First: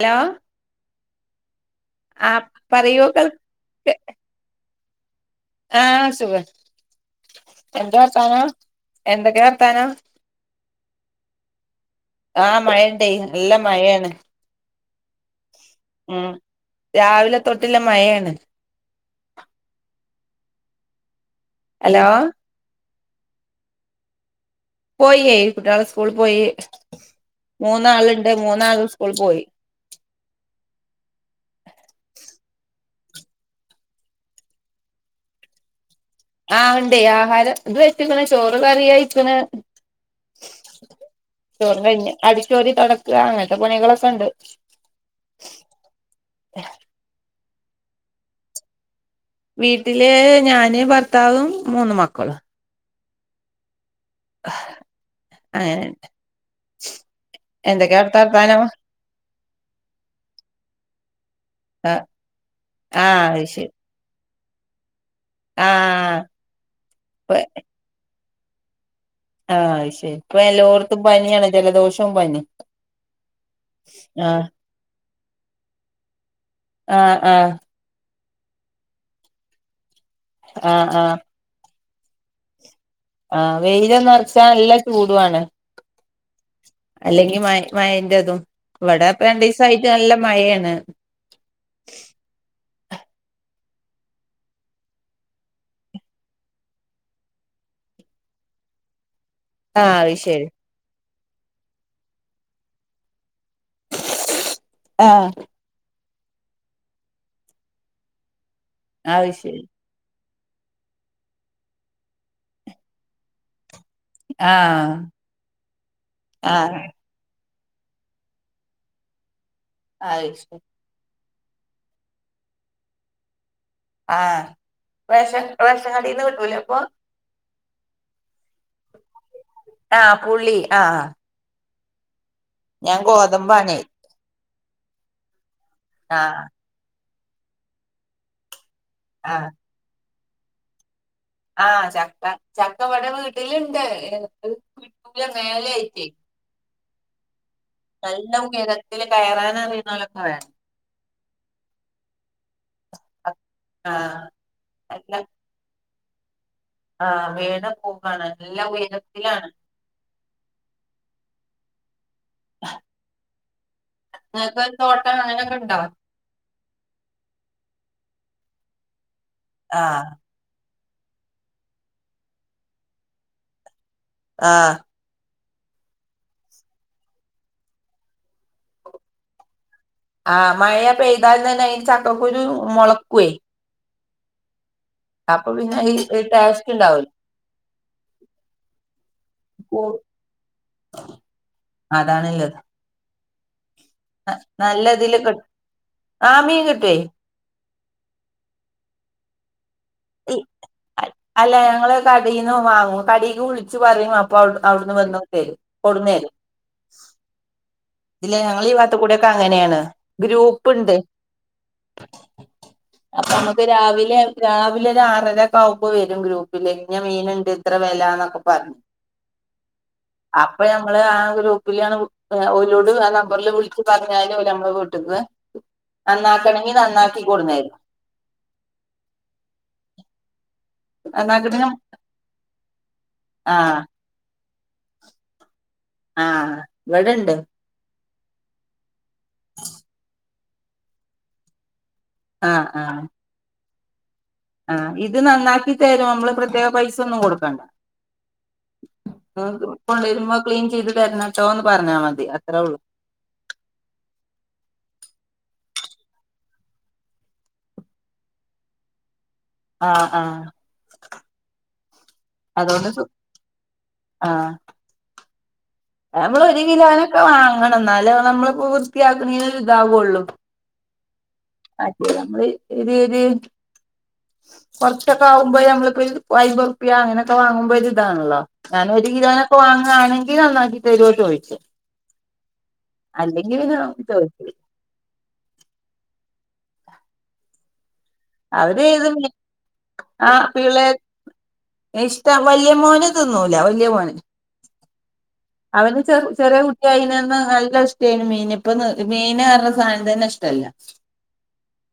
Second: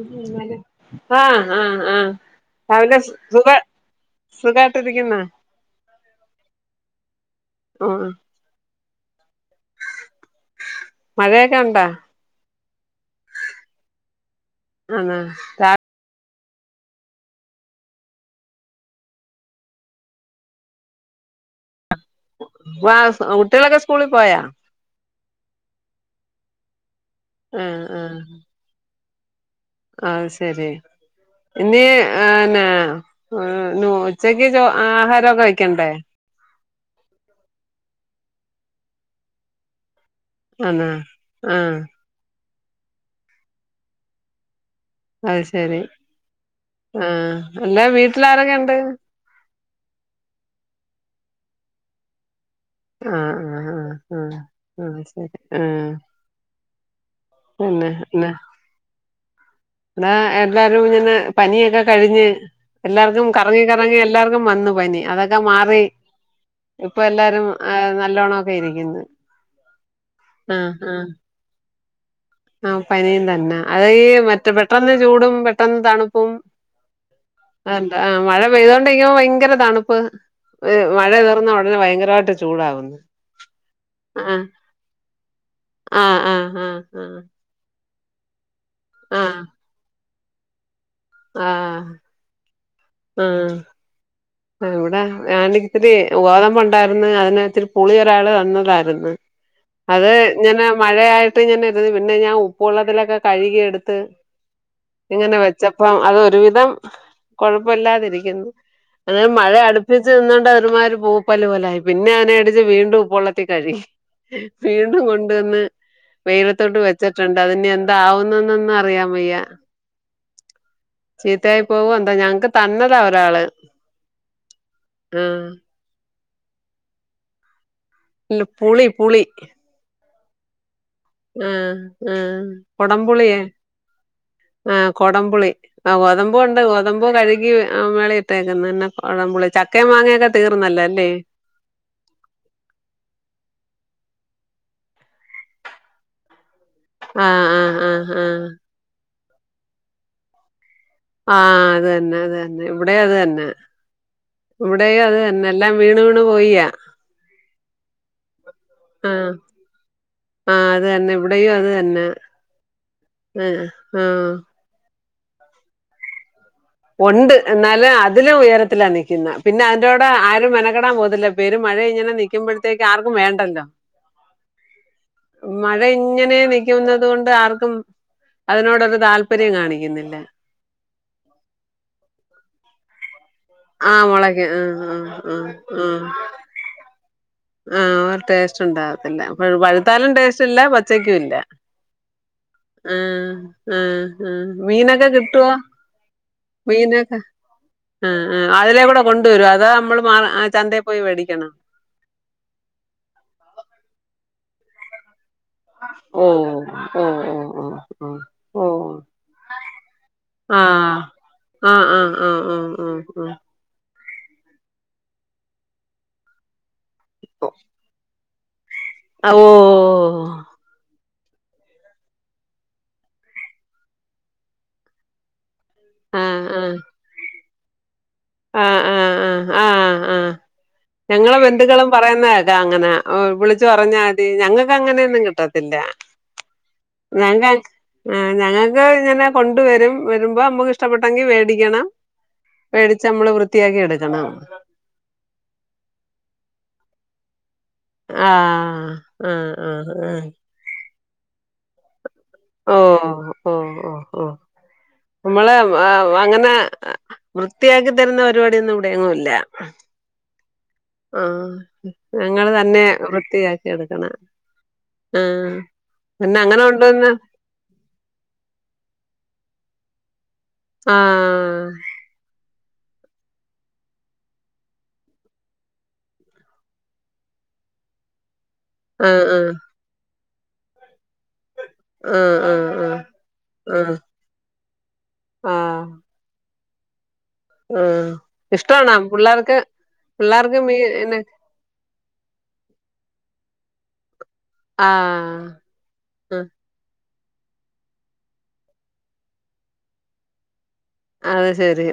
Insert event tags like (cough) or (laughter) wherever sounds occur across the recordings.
Hello ആഹ്. ആഹ്, ആഹ് ആ പറഞ്ഞോ പറയൂ കേൾ സുഖ സുഖായിട്ടിരിക്കുന്നാ. ആഹ് സുഖ എന്ത ആഹ് വർത്താനോ എന്തൊക്കെ വർത്താനോ. മഴയൊക്കെ ഉണ്ടാ. ആഹ് മയ ഇണ്ടേ നല്ല മയയാണ്. ആണാ രാ ഉം രാവിലെ തൊട്ടില്ല മയയാണ്. ഹലോ? വ കുട്ടികളൊക്കെ സ്കൂളിൽ പോയാ. പോയിയെ കുട്ടികള് സ്കൂള് പോയി. ആഹ് മൂന്നാളുണ്ട് മൂന്നാളും സ്കൂൾ പോയി. ആ ശരി. ഇനി ന്നെ ഉച്ചക്കക്ക് ആഹാരോക്കെ വെക്കണ്ടേ? ആ ഇണ്ടേ ആഹാരം ഇത് വെച്ച്ക്കണ് ചോറ് കറി ആയിരിക്കണ്. ആന്നോ ആഹ് ചോറും കഴിഞ്ഞ് അടിച്ചോരി തുടക്ക അങ്ങനത്തെ പണികളൊക്കെണ്ട്. അത് ശരി. ആ അല്ലേ വീട്ടിൽ ആരൊക്കെണ്ട്? വീട്ടില് ഞാന് ഭർത്താവും മൂന്ന് മക്കളും. ആ, ആ, ആ ആ, ആ ശരി അങ്ങനെണ്ട് ആപിന്നെ എന്തൊക്കെയാ അവിടുത്തെ എന്നാ. വർത്താനം അടാ എല്ലാരും ഇങ്ങനെ പനിയൊക്കെ ആ കഴിഞ്ഞ് ആ എല്ലാർക്കും അത് കറങ്ങി, ശരി കറങ്ങി എല്ലാർക്കും. വന്നു പനി അതൊക്കെ മാറി ആ ഇപ്പൊ എല്ലാരും നല്ലോണംക്കെ ഇരിക്കുന്ന്. ആഹ് അത് ശരി ഇപ്പൊ ആ, ആ എല്ലോടത്തും പനിയാണ് ജലദോഷവും പനി ആ പനിയും തന്നെ അത് ഈ ആഹ് മറ്റത്. പെട്ടെന്ന് ചൂടും, പെട്ടെന്ന് തണുപ്പും. ആഹ്ആഹ് അ എന്താ ആ മഴ പെയ്തുക കൊണ്ട ഇരിക്കുമ്പോ ഭയങ്കര തണുപ്പ് ആഹ് ആഹ് മഴയ തീർന്ന ഉടനെ ഭയങ്കരമായിട്ട് ചൂടാവുന്നു ആ വെയിൽ ഒന്ന് എറിച്ച ആഹ് നല്ല ചൂടുവാണ് ആഹ് ആ ഹ്ആഹ് അല്ലെങ്കിൽ മ മഴന്റെ അതും ഇവിടെപോ രണ്ട്സയിട്ട് നല്ല മഴയാണ് ആഹ് ആഹ് ഇവിടെ ഇത്തിരി ഗോതമ്പ ഉണ്ടായിരുന്നു അതി ഇത്തിരി പുളി ഒരാള് തന്നതായിരുന്നു ആഹ് അത് ശരി ഞനെ മഴയായിട്ട് ഞന ഇരുത് പിന്നെ ഞാൻ ഉപ്പള്ളത്തിലലൊക്കെ കഴുകി എടുത്ത് ആഹ് ഇങ്ങനെ വെച്ചപ്പം അത് ഒരുവിധം കൊഴപ്പല്ലാതിരിക്കുന്നു അത് അതായത് ശരി മഴയ അടുപ്പിച്ച് നിന്നുകോണ്ട് ഒരുമാര് പൂപ്പല് പോലായി പിന്നെ അതിനെ അടിച്ച് വീണ്ടും ഉപ്പൊള്ളത്തി കഴുകി ആഹ് വീണ്ടും കൊണ്ടുവന്ന് വെയിലത്തോട്ട് ആഹ് വ വച്ചിട്ടുണ്ട് അതിനി എന്താവുന്നന്നൊന്ന അറിയാം വയ്യ അയി ശ ചീത്തയായി പോകും എന്താ ഞങ്ങക്ക് തന്നതാ ഒരാള് ആഹ് ആ റേഷൻ റേഷൻ കടിന്ന് കിട്ടൂലേ അപ്പൊ ഇല്ല പുളി പുളി ആഹ് പുളി ആഹ് ആഹ് ആ ഹ് ഞാൻ കൊടംപുളിയേ ഗോതമ്പാണേ ആഹ് കൊടംപുളി ആഹ് ഗോതമ്പൂ ഉണ്ട് ഗോതമ്പ കഴുകി മേള ഇട്ടേക്കന്ന്ന്നെ കുടമ്പളി ആഹ് ച ചക്ക മാങ്ങയൊക്കെ തീർന്നല്ലോ അല്ലേ ആഹ് ചക്ക ചക്ക വട വീട്ടിലുണ്ട് കിട്ടൂല മേലെയിട്ടേ ആഹ് ആഹ് ആഹ് നല്ല ആഹ് ഉയരത്തിൽ കയറാൻറിയുന്നല ക്കെ വേണം ആഹ് അത് തന്നെ അത് തന്നെ ഇവിടെ അത് തന്നെ ആഹ് ഇവിടെ അത് തന്നെ എല്ലാം വീണ് വീണ് പോയിയ ആ വീണ് പോകാണ് എല്ലാ ആഹ് ഉയരത്തിലാണ് ആഹ് അതന്നെ ഇവിടെയും അത് തന്നെ ആ ഇങ്ങക്ക് തോട്ടം അങ്ങനൊക്കെണ്ടാ ഉണ്ട് എന്നാലും അതിലും ഉയരത്തിലാണ് നിൽക്കുന്ന പിന്നെ ആഹ് അതിന്റെടെ ആ രും മെനക്കെടാൻ പോകത്തില്ല പെര് മഴ ഇങ്ങനെ നൽക്കുമ്പഴത്തേക്ക് ആർക്കും വേണ്ടല്ലോ ആഹ് മഴ ഇങ്ങനെ നിക്കുന്നുന്നത് ണ്ട് ആർക്കും അതിനോടരു താല്പര്യം കാണിക്കുന്നില്ല ആഹ് മഴയ പെയ്താല തന്നെ അയിന് ചക്ക കുരു രു മുളക്കുവേ ആഹ് മൊളക്കും ആഹ് ആഹ് അപ്പ പിന്നഇ ഇ ടേസ്റ്റ് ഉണ്ടാവില്ല ആഹ്അ ടേസ്റ്റ് ഉണ്ടാവത്തില്ല കൂ പഴുത്താലും ടേസ്റ്റ് ഇല്ല പച്ചക്കുല്ല അതാണ്ള്ളത് ആഹ് ആഹ് ആഹ് നല്ലതില് മീനൊക്കെകിട്ടോ കിട്ടും ആഹ് മീൻ കിട്ടുവേ മീനൊക്കെ ആഹ് അതിലേക്കൂടെ കൊണ്ടുവരോ അതാ നമ്മള് മാ ഈ ചന്തയിൽ പോയി അ- മെടിക്കണോ അല്ല ഞങ്ങള് കടീന്ന് വാങ്ങും കടിക്ക് വിളിച്ച് പറയും അപ്പ അവിടുന്ന് വന്ന്ക്കെ തരും ഓ കൊടുന്നരും ഓ ഓ ഓ ഇല്ല ഞങ്ങളെഈവാത്ത്കൂടക്കെ അങ്ങനെണ് ഗ്രൂപ്പ്ണ്ട് ആഹ് ആഹ് ആഹ് ആഹ് ആഹ് ആഹ് അപ്പൊ നമുക്ക് രാവിലെ രാവിലെ ഒരു ആറര ഒക്കെ ആവുമ്പോ വരും ഗ്രൂപ്പ് പ്പ്ല്ന്ന മീന്ണ്ട് ഇത്ര വെലാന്നൊക്കെ പറഞ്ഞ് ആഹ് ഓഹ് അപ്പൊഞമ്മള് ആഹ് ഗ്രൂപ്പിലണ് (inaudible) ലൊട് ആഹ് നമ്പറിൽ വിളിക്കുംന്നറഞ്ഞാല് നമ്മളെ വീട്ട്ന്ന് ആഹ് നന്നാക്കണങ്കിനന്നാക്കികൊട്ന്നേരും ആഹ് ആഹ് ആഹ് ആഹ് ആഹ് ആഹ് ഞങ്ങളും നന്നാക്കണെങ്കി ബന്ധുകളും പറയുന്നതേക്കാ അങ്ങനെ വിളിച്ചു ആഹ് പറഞ്ഞാൽ ഞങ്ങക്ക് അങ്ങനെയൊന്നും കിട്ടത്തില്ല ആഹ് ഇവിടെണ്ട് ഞങ്ങ്ക് ആഹ് ഞങ്ങക്ക് ഇങ്ങനെ കൊണ്ട് വരും വരുമ്പോ നമ്മുക്ക് ഇഷ്ടപ്പെട്ടെങ്കി മേടിക്കണം ആഹ് ആഹ് നമ്മള് വൃത്തിയാക്കി എടുക്കണം ആഹ് ഇത് നന്നാക്കി തരും നമ്മള് പ്രത്യേകം പൈസ ഒന്നും കൊടുക്കണ്ട ആഹ് ആഹ് ആഹ് ആഹ് കൊണ്ടുവരുമ്പോ ക്ലീൻ ചെയ്ത് തരണട്ടോന്ന് പറഞ്ഞാ മതി അത്രേ ഉള്ളൂ ഓഹ് ഓഹ് ഓഹ് ഓഹ് നമ്മളെ അങ്ങനെ വൃത്തിയാക്കി തരുന്ന പരിപാടിയൊന്നും ഇവിടെങ്ങുംല്ല ആഹ് ആഹ് ആഹ് ഞങ്ങൾ തന്നെ അതുകൊണ്ട് സു വൃത്തിയാക്കി എടുക്കണം ആഹ് ആഹ് പിന്നെ നമ്മള് ഒരു അങ്ങനെ കൊണ്ടുവന്ന കിലോനൊക്കെ വാങ്ങണം ഇന്നാല് നമ്മളിപ്പോ വൃത്തിയാക്കണീന് ഒരു ഇതാവുള്ളൂ ആഹ് അയ്കുടെ നമ്മള് ഒര് രി കുറച്ചൊക്കെ ആകുമ്പോ നമ്മളിപ്പോ ഒരു അയ്മ്പ്റ്പിയ അങ്ങനെയൊക്കെ വാങ്ങ്മ്പോ ഇത് ഇതാണല്ലോ ഞാന് ഒരു ആഹ് ആഹ് കിലോനൊക്കെ വാങ്ങണങ്കിനന്നാക്കിതരോചോയ്ച്ചും ആഹ് ആഹ് ആഹ് അല്ലെങ്കിൽ നോ ആഹ് (unintelligible) ആഹ് ആഹ് അവര് ഇഷ്ടണൊ ഇത് പുള്ളേർക്ക് പിള്ളേർക്ക് മീന് ഇഷ്ട വല്യ മോന് തിന്നൂല വല്യ മോന് ആഹ് അവന് ചെ ആ ചെറിയ കുട്ടിയിനന്ന് നല്ല ഇഷ്ടമായിന് മീന് ഇപ്പൊ മീന് ന്ന് സാധനം തന്നെ ഇഷ്ടല്ല അത്ശെരി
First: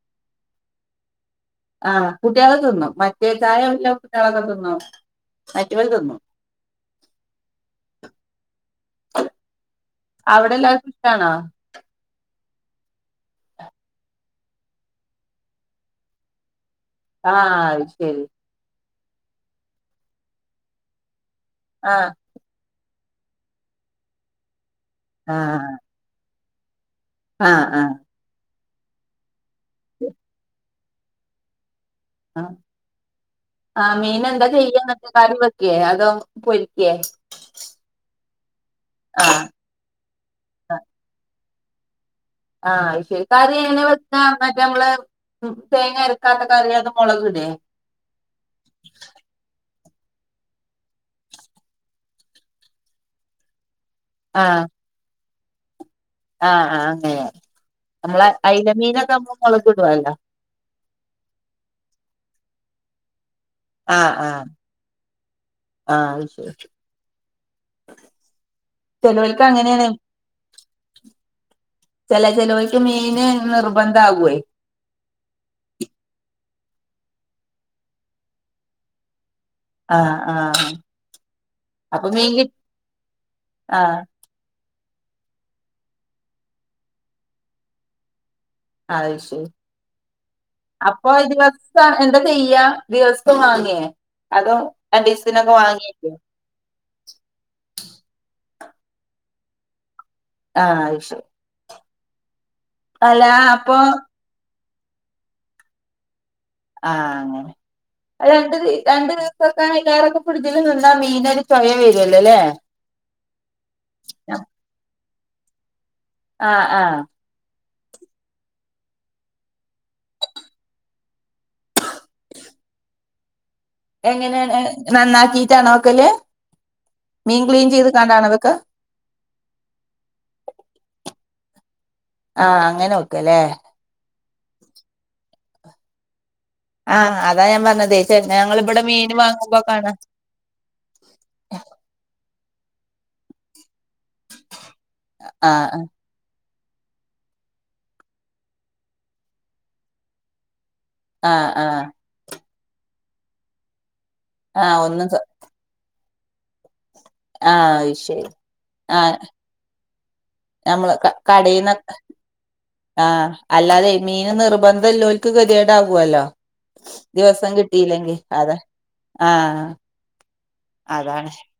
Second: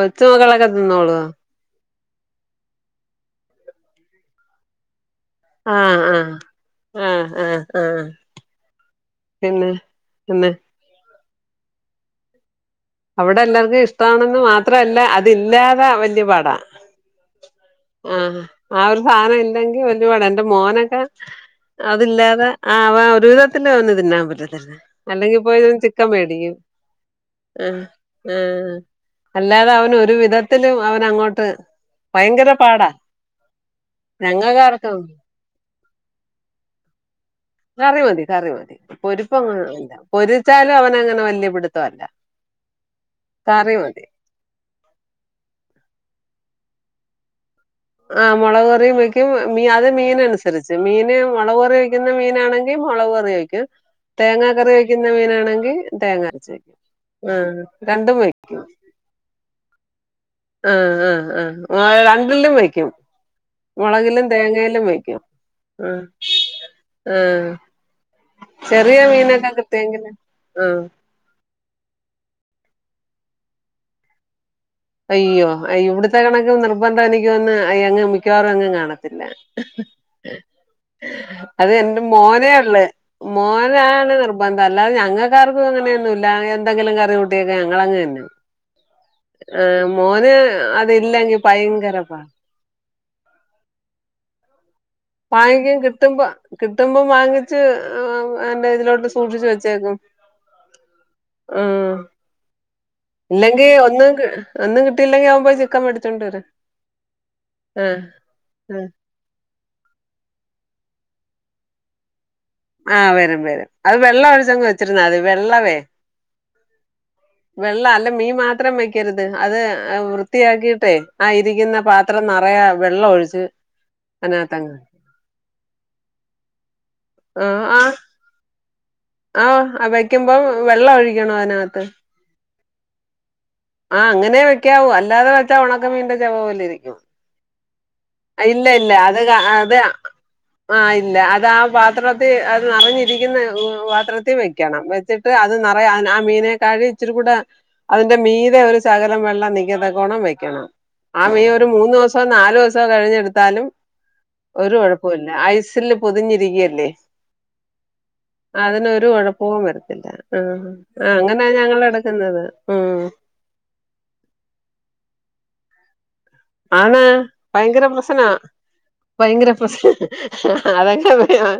ഒച്ച് മക്കളൊക്കെ തിന്നോളൂ ആഹ് കുട്യള് തിന്നും മറ്റേ ചായല്ല കുട്ടിളൊക്കെതിന്നും ആഹ് ആഹ് ആഹ് ആഹ് ആഹ് പിന്നെ പിന്നെ ആണോ അവിടെ എല്ലാവർക്കും ഇഷ്ടമാണെന്ന് മാത്രല്ല അതില്ലാതെ വല്യ പാടാ ആഹ് ആയി ആഹ് ആഹ് ഒരു സാധനം ഇല്ലെങ്കി വല്യ പാട് എന്റെ മോനൊക്കെ ആഹ് അതില്ലാതെ ആഹ് അവ ഒരു വിധത്തില്ഓന് തിന്നാ പറ്റത്തില്ല അല്ലെങ്കിപ്പോയി ആഹ് ഓൻചിക്കം മേടിക്കും ആഹ് ആഹ് അല്ലാതെ അവന് ഒരു വിധത്തിലും അവനങ്ങോട്ട് ഭയങ്കര ആഹ് ആഹ് മീൻ എന്താ ചെയ്യാ ഞങ്ങക്കാർക്കും എന്നൊക്കെ കാര്യ വെക്കേ അതോ പൊരിക്കേ കറി മതി കറി മതി പൊരിപ്പ ആഹ് അങ്ങല്ല പൊരിച്ചാലും അവന അങ്ങനെ വല്ല്യ പിടുത്തംല്ല ആഹ് ശരി കാര്യംങ്ങനെ മറ്റേ നമ്മള് തേങ്ങ അരക്കാത്ത കറി അത് മുളകലേ ആ മൊളവ് കറിയും വെക്കും മീ അത് മീനനുസരിച്ച് മീന് മൊളവ്കറി വെക്കുന്ന മീനാണെങ്കി മൊളവ് കറി വെക്കും തേങ്ങാ ആഹ് കറി വെക്കുന്ന മീനാണെങ്കി തേങ്ങ അരച്ച് ആഹ് വെക്കും ആഹ് അങ്ങനെ ആ രണ്ടും വെ നമ്മള് അയില മീനൊക്ക (unintelligible) ആഹ് ആഹ് ആ് രണ്ടിലും വയ്ക്കും ആഹ് മൊളകിലും ആഹ് തേങ്ങയിലും വെക്കും ആഹ് അത് ശരി ആഹ് ചെറിയ ചെലോൽക്ക് മീനൊക്കെ അങ്ങനെയാണ് കിട്ടിയെങ്കില് ആഹ് ചെല ചേലോൽക് മീന് നിർബന്ധ ആകുവേ അയ്യോ ഇവിടുത്തെ കണക്കും നിർബന്ധം എനിക്കും ഒന്ന് അയ അങ്ങ് മിക്കവാറും അങ്ങ് കാണത്തില്ല ആഹ് ആഹ് അത് എന്റെ അപ്പൊ മീൻ കി മോനെഒള്ളെ ആഹ് മോനാണ് നിർബ ന്ധം അല്ലാതെ ഞങ്ങൾക്കാർക്കും അങ്ങനൊന്നും ഇല്ല എന്തങ്കിലും കറികൂട്ടിയൊക്കെ ഞങ്ങളങ്ങ് തിന്നും. അഹ് ശരി മോന് അപ്പൊ ഇ അതില്ലെങ്കി ദിവസം ഭയങ്കര പാ എന്താ ചെയ്യ ദിവസോം വാങ്ങിയേ അതോ രണ്ടീസത്തിനൊക്കെ വാങ്ങിക്കൻ വാങ്ങിയല്ലേ കിട്ടുമ്പോ കിട്ടുമ്പം വാങ്ങിച്ച് എന്റെ ഇതിലോട്ട് സൂക്ഷിച്ചു വെച്ചേക്കും ആഹ് അത് ശെരി ആഹ് ഇല്ലെങ്കിൽ അപ്പൊ ഒന്ന് കി ഒന്നും കിട്ടിയില്ലെങ്കി അവമ്പോയി ചിക്കൻ വേടിച്ചോണ്ട് വരും ആഹ് അങ്ങനെ ആഹ് രണ്ട് ആഹ് രണ്ട് ഇ (unintelligible) ഫിഡ്ജിൽ നിന്നാ മീനോര് ചൊയ വരോല്ലോ ല്ലേ ആഹ് വരും വരും അത് വെള്ളം ഒഴിച്ചങ്ങ് വെച്ചിരുന്നാല് വെള്ളവേ ആഹ് ആഹ് വെള്ള അല്ല മീ മാത്രം വെക്കരുത് അത് വൃത്തിയാക്കിട്ടെ ആ ഇരിക്ക്ന്ന പാത്രം നറയെ വെള്ളം ഒഴിച്ച് എങ്ങനെയാണ് അതിനകത്തങ്ങ് നന്നാക്കീട്ടാണോ വക്കല് മീൻ ക്ലീൻ ചെയ്ത് ആഹ് കാണ്ടാണോ വെക്കാ ആഹ് വയ്ക്കുമ്പം വെള്ളം ഒഴിക്കണോ അതിനകത്ത് ആഹ് അങ്ങനെ വെക്കാല്ലേ ആഹ് അങ്ങനെ വെക്കാവൂ അല്ലാതെ വെച്ചാ ഉണക്കമീനിൻന്റെ ചവ പോലെ ഇരി ആഹ് അതാ ഞാൻ പറഞ്ഞതേയ് ഞങ്ങള് ഇവടെ മീൻ വാങ്ങുമ്പോ കാണാ ആഹ് ഇല്ല അതാ പാത്രത്തിൽ അത് നിറഞ്ഞിരിക്കുന്ന പാത്രത്തി വെക്കണം വെ ച്ചിട്ട് അത് ആഹ് ആഹ് നറയെ മീനെക്കായി ഇച്ചിരി കൂടെ അതിന്റെ മീൻ ഒരു സകലം വെള്ളം നിക്കാതെ ഗുണം വെക്കണം ആ മീൻ ആഹ് ഒരു ആഹ് മൂന്ന് ദവസം നാല് ദിവസോം കഴിഞ്ഞെടുത്താലും ഒരു ആഹ് ഒന്നും കൊഴപ്പോല്ല ഐസില് ഐസില് പൊതിഞ്ഞിരിക്കല്ലേ ആഹ് അത് ശരി അതിനൊരു ആഹ് കൊഴപ്പവും വരത്തില്ല ആ നമ്മള് ആ അങ്ങനാ ഞങ്ങൾ കടേന്നൊക്കെ എടക്കന്നത് അഹ് ആഹ് അല്ലാതെ മീൻ നിർബന്ധല്ലോൽക്ക് കെതിയേട് ആവോലോ ആണ് ഭയങ്കര പ്രശ്നാ അതെ ഭയങ്കര ആഹ് പ്രശ് അതന്നെ പൊ അതാണ് ഞാൻ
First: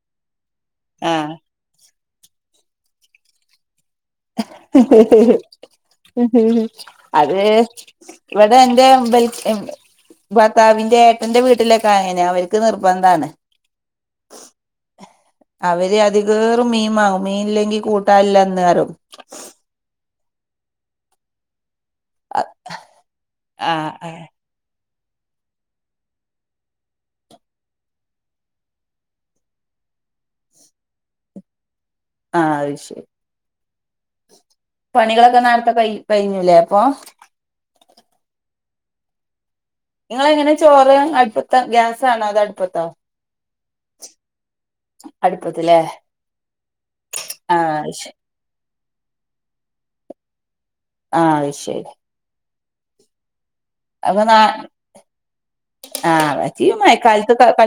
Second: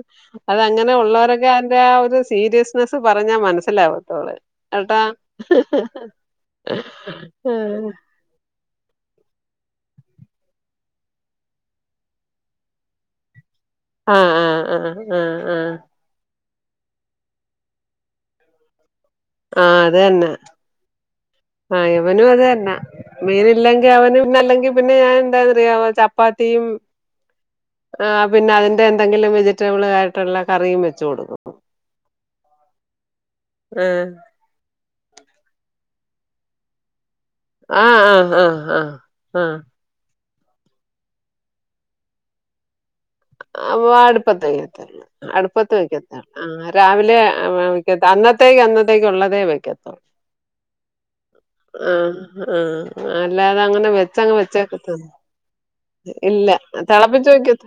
അത അങ്ങനെ ആഹ് ഉള്ളവരൊക്കെ അതിന്റെ ആ ഒരു സീരിയസ്നെസ്സ് പറഞ്ഞാൽ മനസ്സിലാവും ഉ അതെ ഇവിടെ എന്റെ ഇവ ഭർത്താവിന്റെ ഏട്ടന്റെ വീട്ടിലൊക്കെ അങ്ങനെ അവർക്ക് നിർബന്ധമാണ് ആഹ് ആഹ് ആഹ് അവര് അധികേറും മീൻമാങ്ങും മീൻ ഇല്ലെങ്കി കൂട്ടാനില്ലന്നാറും ആഹ് അത് തന്നെ ആഹ് ഇവനും അത് തന്ന ആഹ് മീന്ല്ലെങ്കിൽ അവനും ആഹ് ഇന്നല്ലെങ്കിൽ പിന്നെ ഞാൻ എന്താെന്നറിയ ചപ്പാത്തീം ആഹ് പിന്നെ അതിന്റെ എന്തെങ്കിലും വെജിറ്റബിൾ ആയിട്ടുള്ള കറിയും വെച്ചു കൊടുക്കും ആഹ് അയ്ശരി ആഹ് പണികളൊക്കെ നേര്ത്തെ കയി കഴിഞ്ഞു ലെ അപ്പൊ ആഹ് ആ ആ ആ ആ നിങ്ങളെങ്ങനെ ചോറ് അടുപ്പത്താ, ഗ്യാസാണോ അതോ അടുപ്പത്തോ അ അടുപ്പത്തേവെക്കത്തൊള്ളൂ അടുപ്പത്ത് അടുപ്പത്തിലേ വയ്ക്കത്തൊള്ളൂ ആ രാവിലെ ആഹ് അത് ക്ക ശരി അന്നത്തെ ട്ടേക്ക് അന്നത്തേക്ക് ഉള്ളതേ വെക്കത്തൊള്ളൂ ആഹ് അത് ശരി ആഹ് ആഹ് അല്ലാതങ്ങനെ അപ്പൊ വെച്ചങ് നാ വെച്ചേക്കത്തൊന്നും ആഹ് ഇല്ല അതൊക്കെ തെളപ്പിച്ച് വെക്കത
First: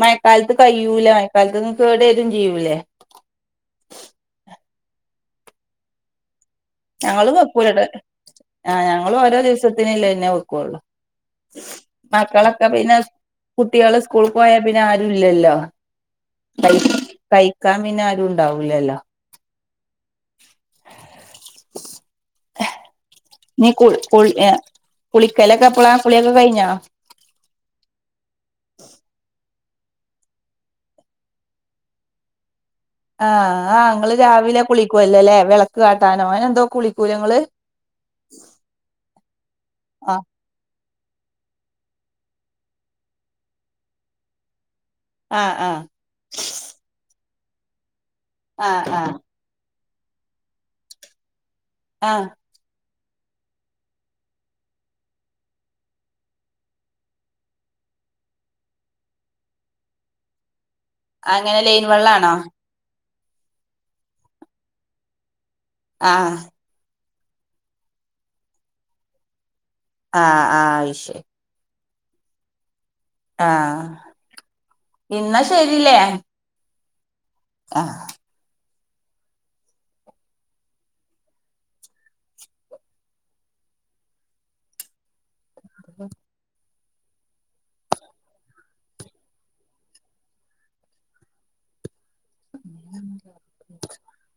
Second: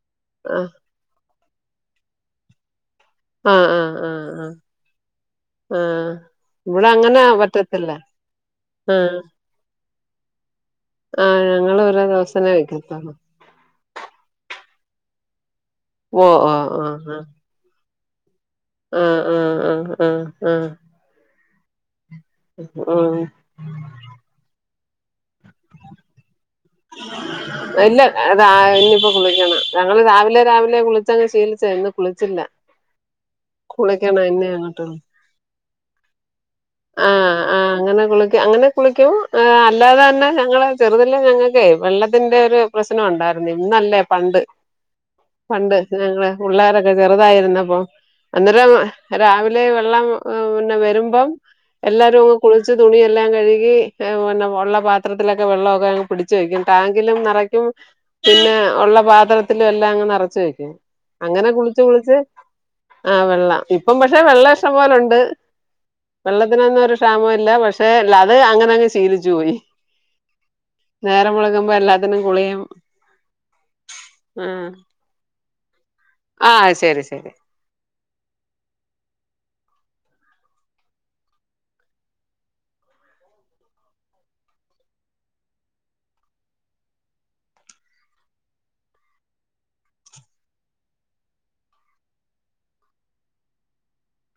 മയക്കാലത്ത് കയ്യൂലാ മഴക്കാലത്തിന്ന് കേടുവെരും ചെയ്യൂലേ ആഹ് ആഹ് ആഹ് ആഹ്. ആഹ് ഇവടെ അങ്ങനെ ഞങ്ങളും വെക്കൂലട്ടോ പറ്റത്തില്ലാ ആഹ് ത്തിനില്ലന്നെ വെക്കുവൊള്ളൂ. ആഹ് ഞങ്ങള് ഓരോ ദിവസനേ കഴ്ക്കത്താണ് കുട്ടികള് സ്കൂൾ പോയാ പിന്നെ ആരുല്ലല്ലോ ഓ ഓ ആ കഴി ആ കഴിക്കാൻ പിന്നെ ആരു ഉണ്ടാവൂലല്ലാ ആഹ് ആഹ് ആഹ് ആഹ് ഉം നീ കുൾ കുളി ഏഹ് കുളിക്കലൊക്കെ എപ്പളാ കുളിയൊക്കെ കഴിഞ്ഞോ? (inaudible) ഇല്ല അതാ ഇനിയിപ്പോ കുളിക്കണം ഞങ്ങള് രാവിലെ രാവിലെ കുളിച്ചങ്ങ് ശീലിച്ചതാ ഇന്ന് കുളിച്ചില്ല. (inaudible) ആഹ് ആഹ് ങ്ങള് കുളിക്കണം എന്നെ രാവിലെ അങ്ങോട്ട് കുളിക്കുവല്ലൊല്ലേ വിളക്ക് കാട്ടാനോ അങ്ങനെന്തോ ആഹ് ആഹ് അങ്ങനെ കുള്ക്കി അങ്ങന കുളിക്കും ഏഹ് അല്ലാതെ ആഹ് തന്നെ ഞങ്ങള് ചെറുതിലേ ഞങ്ങക്കെ വെള്ളത്തിന്റെ ഒരു പ്രശ്‌- നം (unintelligible) ഒണ്ടാരുന്ന് ഇന്നല്ലേ പണ്ട് ആഹ് പണ്ട് ആഹ് ഞങ്ങള് പിള്ളേരൊക്കെ ചെറുതായിരുന്നപ്പോ അന്നേരം ആഹ് ആഹ് രാവി- ലെ വെള്ളം പിന്നെ വെരുമ്പം എല്ലാരും ആഹ് അങ്ങ് കുളിച്ച് തുണിയെല്ലാം കഴുകി ഏഹ് പിന്നെ ഉള്ള പാത്രത്തിലൊക്കെ വെള്ളമൊക്കെ അങ്ങ് പിടിച്ച് വയ്ക്കും ടാങ്കിലും നെറക്കും പിന്നെ ഒള്ള പാത്രത്തിലും എല്ലാം അങ്ങ് നിറച്ച് വെക്കും അങ്ങനെ കുളിച്ച് ലൈൻ കുളിച്ച് വെള്ളാണോ ആഹ് വെള്ള ഇപ്പം പക്ഷെ വെള്ളം ഇഷ്ട്ടം പോലുണ്ട് ആഹ് വെള്ളത്തിനൊന്നും ഒരു ക്ഷാമോ ഇല്ല പക്ഷെലത് അങ്ങനെ അങ്ങ് ശീലിച്ചു പോയി. ആഹ് ആഹ് അയ്ശരി നേരം വെളുകുമ്പോ എല്ലാത്തിനും കുളിയും ആഹ് ഇന്നാ ശെരില്ലേ ആഹ് ശെരി ശെരി ആ (inaudible) (inaudible)